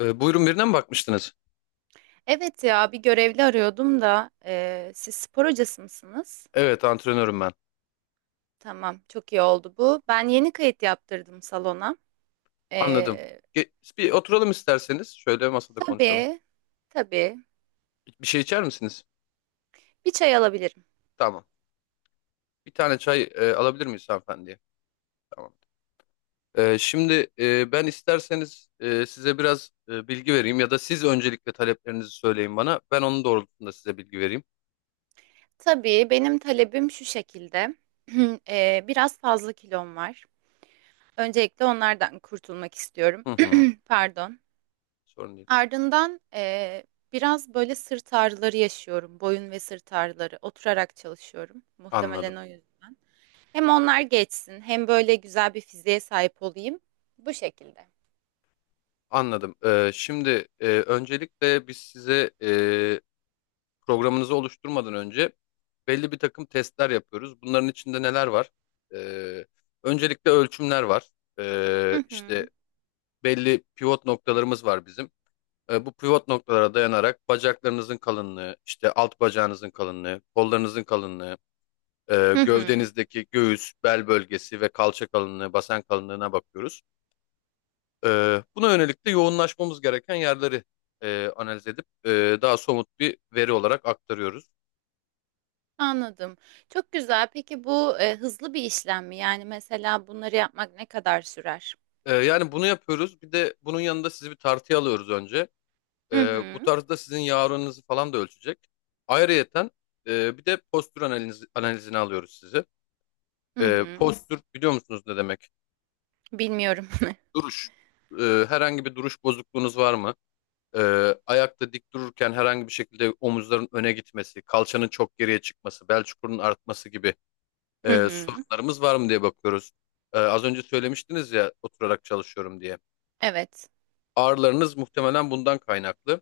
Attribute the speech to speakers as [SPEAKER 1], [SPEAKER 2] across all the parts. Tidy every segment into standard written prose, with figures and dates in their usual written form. [SPEAKER 1] Buyurun birine mi bakmıştınız?
[SPEAKER 2] Evet ya bir görevli arıyordum da siz spor hocası mısınız?
[SPEAKER 1] Evet, antrenörüm ben.
[SPEAKER 2] Tamam, çok iyi oldu bu. Ben yeni kayıt yaptırdım salona.
[SPEAKER 1] Anladım.
[SPEAKER 2] Eee
[SPEAKER 1] Ge- Bir oturalım isterseniz. Şöyle masada konuşalım.
[SPEAKER 2] tabii, tabii,
[SPEAKER 1] Bir şey içer misiniz?
[SPEAKER 2] bir çay alabilirim.
[SPEAKER 1] Tamam. Bir tane çay alabilir miyiz hanımefendiye? Tamam. Şimdi ben isterseniz size biraz bilgi vereyim ya da siz öncelikle taleplerinizi söyleyin bana. Ben onun doğrultusunda size bilgi vereyim.
[SPEAKER 2] Tabii, benim talebim şu şekilde. Biraz fazla kilom var. Öncelikle onlardan kurtulmak istiyorum.
[SPEAKER 1] Hı hı.
[SPEAKER 2] Pardon.
[SPEAKER 1] Sorun değil.
[SPEAKER 2] Ardından, biraz böyle sırt ağrıları yaşıyorum. Boyun ve sırt ağrıları. Oturarak çalışıyorum.
[SPEAKER 1] Anladım.
[SPEAKER 2] Muhtemelen o yüzden. Hem onlar geçsin, hem böyle güzel bir fiziğe sahip olayım. Bu şekilde.
[SPEAKER 1] Anladım. Şimdi öncelikle biz size programınızı oluşturmadan önce belli bir takım testler yapıyoruz. Bunların içinde neler var? Ee, Öncelikle ölçümler var.
[SPEAKER 2] Hı hı.
[SPEAKER 1] İşte belli pivot noktalarımız var bizim. Bu pivot noktalara dayanarak bacaklarınızın kalınlığı, işte alt bacağınızın kalınlığı, kollarınızın kalınlığı,
[SPEAKER 2] Hı hı.
[SPEAKER 1] gövdenizdeki göğüs, bel bölgesi ve kalça kalınlığı, basen kalınlığına bakıyoruz. Buna yönelik de yoğunlaşmamız gereken yerleri analiz edip daha somut bir veri olarak aktarıyoruz.
[SPEAKER 2] Anladım. Çok güzel. Peki bu hızlı bir işlem mi? Yani mesela bunları yapmak ne kadar sürer?
[SPEAKER 1] Yani bunu yapıyoruz. Bir de bunun yanında sizi bir tartıya alıyoruz önce.
[SPEAKER 2] Hı
[SPEAKER 1] Bu
[SPEAKER 2] hı.
[SPEAKER 1] tarzda sizin yağ oranınızı falan da ölçecek. Ayrıyeten bir de postür analizini alıyoruz sizi.
[SPEAKER 2] Hı hı.
[SPEAKER 1] Postür biliyor musunuz ne demek?
[SPEAKER 2] Bilmiyorum.
[SPEAKER 1] Duruş. Herhangi bir duruş bozukluğunuz var mı? Ayakta dik dururken herhangi bir şekilde omuzların öne gitmesi, kalçanın çok geriye çıkması, bel çukurunun artması gibi
[SPEAKER 2] Hı hı.
[SPEAKER 1] sorunlarımız var mı diye bakıyoruz. Az önce söylemiştiniz ya oturarak çalışıyorum diye.
[SPEAKER 2] Evet.
[SPEAKER 1] Ağrılarınız muhtemelen bundan kaynaklı.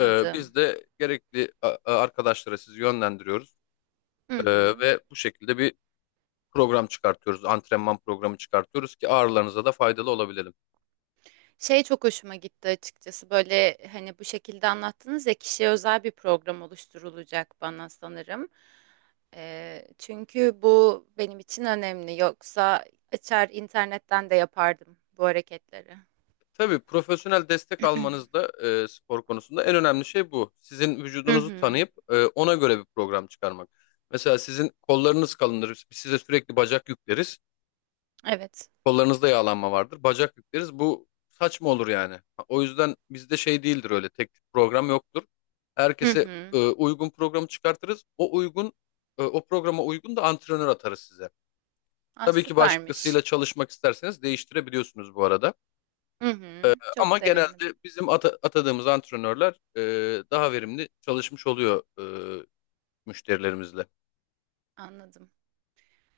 [SPEAKER 1] Biz de gerekli arkadaşlara sizi yönlendiriyoruz.
[SPEAKER 2] Hı
[SPEAKER 1] Ee,
[SPEAKER 2] hı.
[SPEAKER 1] Ve bu şekilde bir program çıkartıyoruz. Antrenman programı çıkartıyoruz ki ağrılarınıza da faydalı olabilelim.
[SPEAKER 2] Şey, çok hoşuma gitti açıkçası, böyle hani bu şekilde anlattınız ya, kişiye özel bir program oluşturulacak bana sanırım. Çünkü bu benim için önemli, yoksa açar internetten de yapardım bu hareketleri.
[SPEAKER 1] Tabii profesyonel destek almanız da spor konusunda en önemli şey bu. Sizin
[SPEAKER 2] Hı
[SPEAKER 1] vücudunuzu
[SPEAKER 2] hı,
[SPEAKER 1] tanıyıp ona göre bir program çıkarmak. Mesela sizin kollarınız kalındır. Biz size sürekli bacak yükleriz.
[SPEAKER 2] evet.
[SPEAKER 1] Kollarınızda yağlanma vardır. Bacak yükleriz. Bu saçma olur yani. Ha, o yüzden bizde şey değildir öyle. Tek tük program yoktur.
[SPEAKER 2] Hı
[SPEAKER 1] Herkese
[SPEAKER 2] hı.
[SPEAKER 1] uygun programı çıkartırız. O programa uygun da antrenör atarız size.
[SPEAKER 2] Aa,
[SPEAKER 1] Tabii ki
[SPEAKER 2] süpermiş.
[SPEAKER 1] başkasıyla çalışmak isterseniz değiştirebiliyorsunuz bu arada.
[SPEAKER 2] Hı hı.
[SPEAKER 1] E,
[SPEAKER 2] Çok
[SPEAKER 1] ama
[SPEAKER 2] sevindim.
[SPEAKER 1] genelde bizim atadığımız antrenörler daha verimli çalışmış oluyor e, müşterilerimizle.
[SPEAKER 2] Anladım.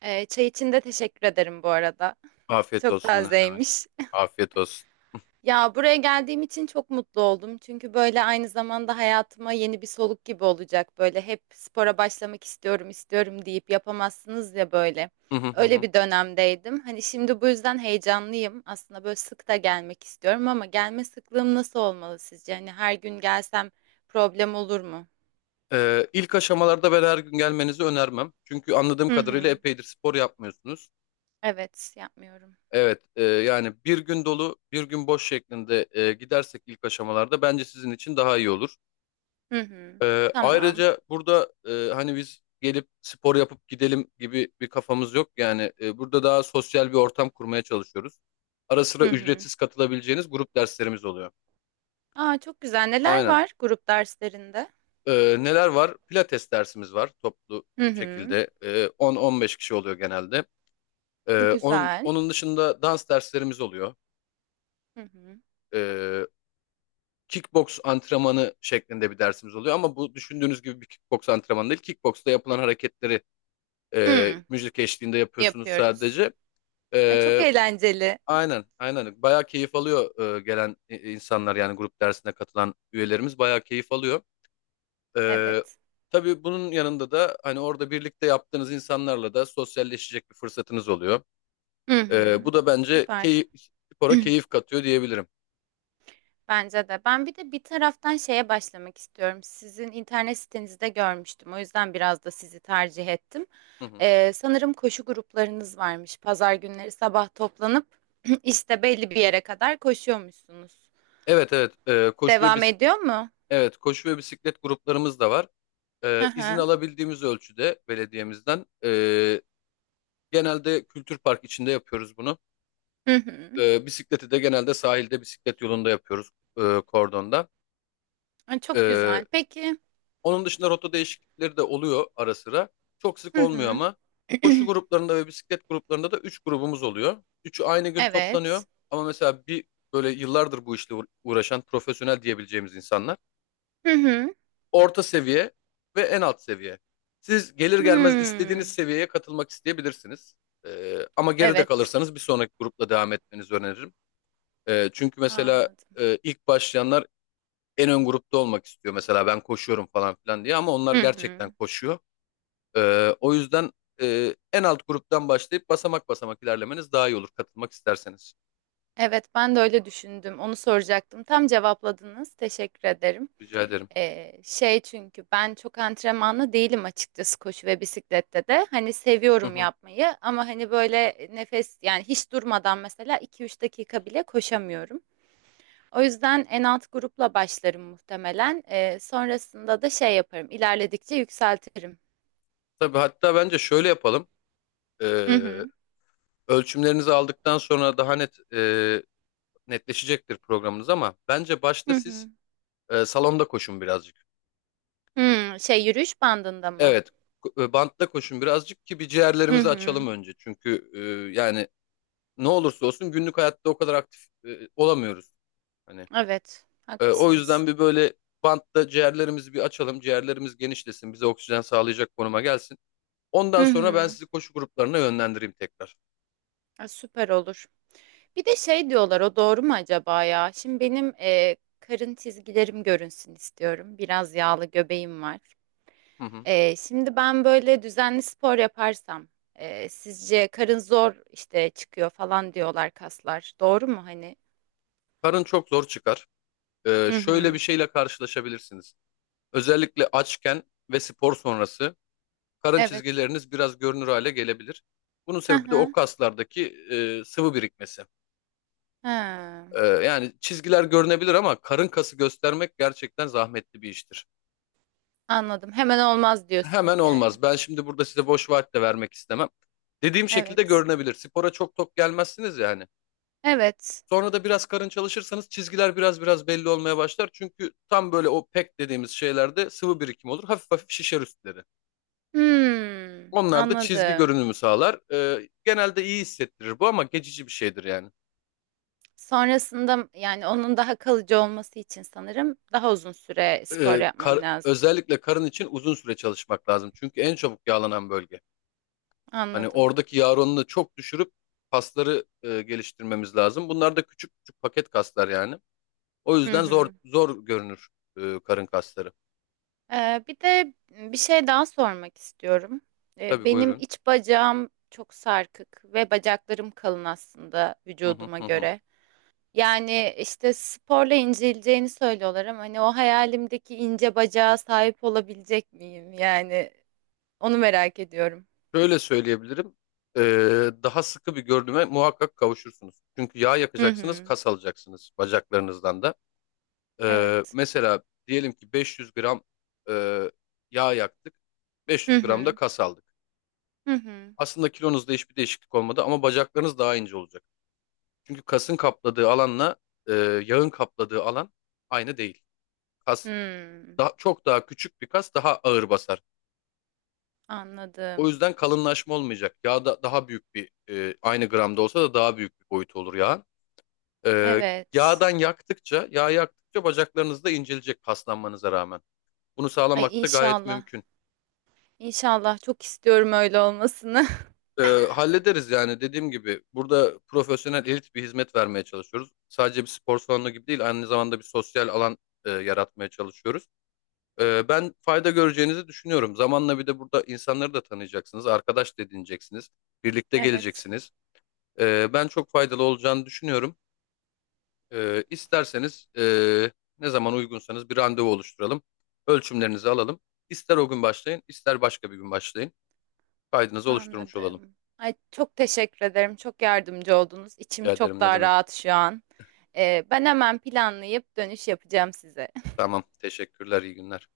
[SPEAKER 2] Çay için de teşekkür ederim bu arada.
[SPEAKER 1] Afiyet
[SPEAKER 2] Çok
[SPEAKER 1] olsun ne demek.
[SPEAKER 2] tazeymiş.
[SPEAKER 1] Afiyet olsun.
[SPEAKER 2] Ya, buraya geldiğim için çok mutlu oldum. Çünkü böyle aynı zamanda hayatıma yeni bir soluk gibi olacak. Böyle hep spora başlamak istiyorum, istiyorum deyip yapamazsınız ya böyle. Öyle bir dönemdeydim. Hani şimdi bu yüzden heyecanlıyım. Aslında böyle sık da gelmek istiyorum ama gelme sıklığım nasıl olmalı sizce? Hani her gün gelsem problem olur mu?
[SPEAKER 1] İlk aşamalarda ben her gün gelmenizi önermem. Çünkü anladığım
[SPEAKER 2] Hı
[SPEAKER 1] kadarıyla
[SPEAKER 2] hı.
[SPEAKER 1] epeydir spor yapmıyorsunuz.
[SPEAKER 2] Evet, yapmıyorum.
[SPEAKER 1] Evet, yani bir gün dolu, bir gün boş şeklinde gidersek ilk aşamalarda bence sizin için daha iyi olur.
[SPEAKER 2] Hı hı. Tamam.
[SPEAKER 1] Ayrıca burada hani biz gelip spor yapıp gidelim gibi bir kafamız yok. Yani burada daha sosyal bir ortam kurmaya çalışıyoruz. Ara sıra
[SPEAKER 2] Hı hı.
[SPEAKER 1] ücretsiz katılabileceğiniz grup derslerimiz oluyor.
[SPEAKER 2] Aa, çok güzel. Neler
[SPEAKER 1] Aynen.
[SPEAKER 2] var grup derslerinde?
[SPEAKER 1] Neler var? Pilates dersimiz var toplu
[SPEAKER 2] Hı hı.
[SPEAKER 1] şekilde. 10-15 kişi oluyor genelde. Onun
[SPEAKER 2] Güzel.
[SPEAKER 1] onun dışında dans derslerimiz oluyor.
[SPEAKER 2] Hı hı.
[SPEAKER 1] Ee, Kickbox antrenmanı şeklinde bir dersimiz oluyor ama bu düşündüğünüz gibi bir kickbox antrenmanı değil. Kickboxta yapılan hareketleri
[SPEAKER 2] Hmm,
[SPEAKER 1] müzik eşliğinde yapıyorsunuz
[SPEAKER 2] yapıyoruz.
[SPEAKER 1] sadece.
[SPEAKER 2] Ay, çok
[SPEAKER 1] Ee,
[SPEAKER 2] eğlenceli.
[SPEAKER 1] aynen. Bayağı keyif alıyor gelen insanlar yani grup dersine katılan üyelerimiz bayağı keyif alıyor. Ee,
[SPEAKER 2] Evet.
[SPEAKER 1] tabii bunun yanında da hani orada birlikte yaptığınız insanlarla da sosyalleşecek bir fırsatınız oluyor.
[SPEAKER 2] Hı hı.
[SPEAKER 1] Bu da bence
[SPEAKER 2] Süper.
[SPEAKER 1] spora keyif katıyor diyebilirim.
[SPEAKER 2] Bence de. Ben bir de bir taraftan şeye başlamak istiyorum. Sizin internet sitenizde görmüştüm. O yüzden biraz da sizi tercih ettim.
[SPEAKER 1] Hı hı.
[SPEAKER 2] Sanırım koşu gruplarınız varmış. Pazar günleri sabah toplanıp işte belli bir yere kadar koşuyormuşsunuz.
[SPEAKER 1] Evet, evet. Koşu ve
[SPEAKER 2] Devam
[SPEAKER 1] bis
[SPEAKER 2] ediyor mu?
[SPEAKER 1] Evet, koşu ve bisiklet gruplarımız da var.
[SPEAKER 2] Hı
[SPEAKER 1] İzin
[SPEAKER 2] hı.
[SPEAKER 1] alabildiğimiz ölçüde belediyemizden, genelde kültür park içinde yapıyoruz bunu.
[SPEAKER 2] Hı hı.
[SPEAKER 1] Bisikleti de genelde sahilde bisiklet yolunda yapıyoruz, kordonda.
[SPEAKER 2] Ay, çok
[SPEAKER 1] Ee,
[SPEAKER 2] güzel. Peki.
[SPEAKER 1] Onun dışında rota değişiklikleri de oluyor ara sıra. Çok sık
[SPEAKER 2] Hı
[SPEAKER 1] olmuyor
[SPEAKER 2] hı.
[SPEAKER 1] ama koşu gruplarında ve bisiklet gruplarında da 3 grubumuz oluyor. Üçü aynı gün toplanıyor
[SPEAKER 2] Evet.
[SPEAKER 1] ama mesela bir böyle yıllardır bu işle uğraşan profesyonel diyebileceğimiz insanlar,
[SPEAKER 2] Hı hı.
[SPEAKER 1] orta seviye ve en alt seviye. Siz gelir gelmez istediğiniz
[SPEAKER 2] Hmm.
[SPEAKER 1] seviyeye katılmak isteyebilirsiniz. Ama geride
[SPEAKER 2] Evet.
[SPEAKER 1] kalırsanız bir sonraki grupla devam etmenizi öneririm. Çünkü mesela
[SPEAKER 2] Anladım.
[SPEAKER 1] ilk başlayanlar en ön grupta olmak istiyor. Mesela ben koşuyorum falan filan diye ama onlar
[SPEAKER 2] Hı
[SPEAKER 1] gerçekten
[SPEAKER 2] hı.
[SPEAKER 1] koşuyor. O yüzden en alt gruptan başlayıp basamak basamak ilerlemeniz daha iyi olur katılmak isterseniz.
[SPEAKER 2] Evet, ben de öyle düşündüm. Onu soracaktım. Tam cevapladınız. Teşekkür ederim.
[SPEAKER 1] Rica ederim.
[SPEAKER 2] Şey, çünkü ben çok antrenmanlı değilim açıkçası, koşu ve bisiklette de. Hani
[SPEAKER 1] Hı
[SPEAKER 2] seviyorum
[SPEAKER 1] hı.
[SPEAKER 2] yapmayı ama hani böyle nefes, yani hiç durmadan mesela 2-3 dakika bile koşamıyorum. O yüzden en alt grupla başlarım muhtemelen. Sonrasında da şey yaparım. İlerledikçe yükseltirim.
[SPEAKER 1] Tabii hatta bence şöyle yapalım.
[SPEAKER 2] Hı
[SPEAKER 1] Ee,
[SPEAKER 2] hı.
[SPEAKER 1] Ölçümlerinizi aldıktan sonra daha netleşecektir programınız ama bence başta
[SPEAKER 2] Hı
[SPEAKER 1] siz
[SPEAKER 2] hı.
[SPEAKER 1] salonda koşun birazcık.
[SPEAKER 2] Hı, şey, yürüyüş bandında mı?
[SPEAKER 1] Evet, bantta koşun birazcık ki bir
[SPEAKER 2] Hı
[SPEAKER 1] ciğerlerimizi açalım
[SPEAKER 2] hı.
[SPEAKER 1] önce. Çünkü yani ne olursa olsun günlük hayatta o kadar aktif olamıyoruz. Hani
[SPEAKER 2] Evet,
[SPEAKER 1] o
[SPEAKER 2] haklısınız.
[SPEAKER 1] yüzden bir böyle bantta ciğerlerimizi bir açalım. Ciğerlerimiz genişlesin, bize oksijen sağlayacak konuma gelsin.
[SPEAKER 2] Hı
[SPEAKER 1] Ondan sonra ben
[SPEAKER 2] hı.
[SPEAKER 1] sizi koşu gruplarına yönlendireyim tekrar.
[SPEAKER 2] Ha, süper olur. Bir de şey diyorlar, o doğru mu acaba ya? Şimdi benim karın çizgilerim görünsün istiyorum. Biraz yağlı göbeğim var.
[SPEAKER 1] Hı hı.
[SPEAKER 2] E, şimdi ben böyle düzenli spor yaparsam sizce karın zor işte çıkıyor falan diyorlar kaslar. Doğru mu hani?
[SPEAKER 1] Karın çok zor çıkar. E,
[SPEAKER 2] Hı
[SPEAKER 1] şöyle bir
[SPEAKER 2] hı.
[SPEAKER 1] şeyle karşılaşabilirsiniz. Özellikle açken ve spor sonrası karın
[SPEAKER 2] Evet.
[SPEAKER 1] çizgileriniz biraz görünür hale gelebilir. Bunun
[SPEAKER 2] Hı
[SPEAKER 1] sebebi de o
[SPEAKER 2] hı.
[SPEAKER 1] kaslardaki sıvı birikmesi.
[SPEAKER 2] Ha.
[SPEAKER 1] E, yani çizgiler görünebilir ama karın kası göstermek gerçekten zahmetli bir iştir.
[SPEAKER 2] Anladım. Hemen olmaz
[SPEAKER 1] Hemen
[SPEAKER 2] diyorsunuz yani.
[SPEAKER 1] olmaz. Ben şimdi burada size boş vaat de vermek istemem. Dediğim şekilde
[SPEAKER 2] Evet.
[SPEAKER 1] görünebilir. Spora çok tok gelmezsiniz yani.
[SPEAKER 2] Evet.
[SPEAKER 1] Sonra da biraz karın çalışırsanız çizgiler biraz biraz belli olmaya başlar. Çünkü tam böyle o pek dediğimiz şeylerde sıvı birikim olur. Hafif hafif şişer üstleri.
[SPEAKER 2] Hmm,
[SPEAKER 1] Onlar da çizgi
[SPEAKER 2] anladım.
[SPEAKER 1] görünümü sağlar. E, genelde iyi hissettirir bu ama geçici bir şeydir yani.
[SPEAKER 2] Sonrasında, yani onun daha kalıcı olması için sanırım daha uzun süre spor yapmam lazım.
[SPEAKER 1] Özellikle karın için uzun süre çalışmak lazım. Çünkü en çabuk yağlanan bölge. Hani
[SPEAKER 2] Anladım.
[SPEAKER 1] oradaki yağ oranını çok düşürüp kasları geliştirmemiz lazım. Bunlar da küçük küçük paket kaslar yani. O
[SPEAKER 2] Hı
[SPEAKER 1] yüzden zor
[SPEAKER 2] hı.
[SPEAKER 1] zor görünür karın kasları.
[SPEAKER 2] Bir de bir şey daha sormak istiyorum.
[SPEAKER 1] Tabii
[SPEAKER 2] Benim
[SPEAKER 1] buyurun.
[SPEAKER 2] iç bacağım çok sarkık ve bacaklarım kalın aslında
[SPEAKER 1] Hı hı,
[SPEAKER 2] vücuduma
[SPEAKER 1] hı hı.
[SPEAKER 2] göre. Yani işte sporla inceleceğini söylüyorlar ama hani o hayalimdeki ince bacağa sahip olabilecek miyim? Yani onu merak ediyorum.
[SPEAKER 1] Şöyle söyleyebilirim. E, daha sıkı bir görünüme muhakkak kavuşursunuz. Çünkü yağ
[SPEAKER 2] Hı
[SPEAKER 1] yakacaksınız,
[SPEAKER 2] hı.
[SPEAKER 1] kas alacaksınız bacaklarınızdan da. E,
[SPEAKER 2] Evet.
[SPEAKER 1] mesela diyelim ki 500 gram e, yağ yaktık.
[SPEAKER 2] Hı
[SPEAKER 1] 500 gram da
[SPEAKER 2] hı.
[SPEAKER 1] kas aldık.
[SPEAKER 2] Hı hı.
[SPEAKER 1] Aslında kilonuzda hiçbir değişiklik olmadı ama bacaklarınız daha ince olacak. Çünkü kasın kapladığı alanla e, yağın kapladığı alan aynı değil. Kas
[SPEAKER 2] Hmm.
[SPEAKER 1] çok daha küçük bir kas daha ağır basar. O
[SPEAKER 2] Anladım.
[SPEAKER 1] yüzden kalınlaşma olmayacak. Yağ da daha büyük bir aynı gramda olsa da daha büyük bir boyut olur yağın. E,
[SPEAKER 2] Evet.
[SPEAKER 1] Yağ yaktıkça bacaklarınız da incelecek paslanmanıza rağmen. Bunu
[SPEAKER 2] Ay,
[SPEAKER 1] sağlamak da gayet
[SPEAKER 2] inşallah.
[SPEAKER 1] mümkün.
[SPEAKER 2] İnşallah, çok istiyorum öyle olmasını.
[SPEAKER 1] Ee, Hallederiz yani dediğim gibi burada profesyonel elit bir hizmet vermeye çalışıyoruz. Sadece bir spor salonu gibi değil aynı zamanda bir sosyal alan yaratmaya çalışıyoruz. Ben fayda göreceğinizi düşünüyorum. Zamanla bir de burada insanları da tanıyacaksınız, arkadaş da edineceksiniz, birlikte
[SPEAKER 2] Evet.
[SPEAKER 1] geleceksiniz. Ben çok faydalı olacağını düşünüyorum. İsterseniz ne zaman uygunsanız bir randevu oluşturalım. Ölçümlerinizi alalım. İster o gün başlayın, ister başka bir gün başlayın. Kaydınızı oluşturmuş olalım.
[SPEAKER 2] Anladım. Ay, çok teşekkür ederim. Çok yardımcı oldunuz. İçim
[SPEAKER 1] Rica
[SPEAKER 2] çok
[SPEAKER 1] ederim ne
[SPEAKER 2] daha
[SPEAKER 1] demek.
[SPEAKER 2] rahat şu an. Ben hemen planlayıp dönüş yapacağım size.
[SPEAKER 1] Tamam. Teşekkürler. İyi günler.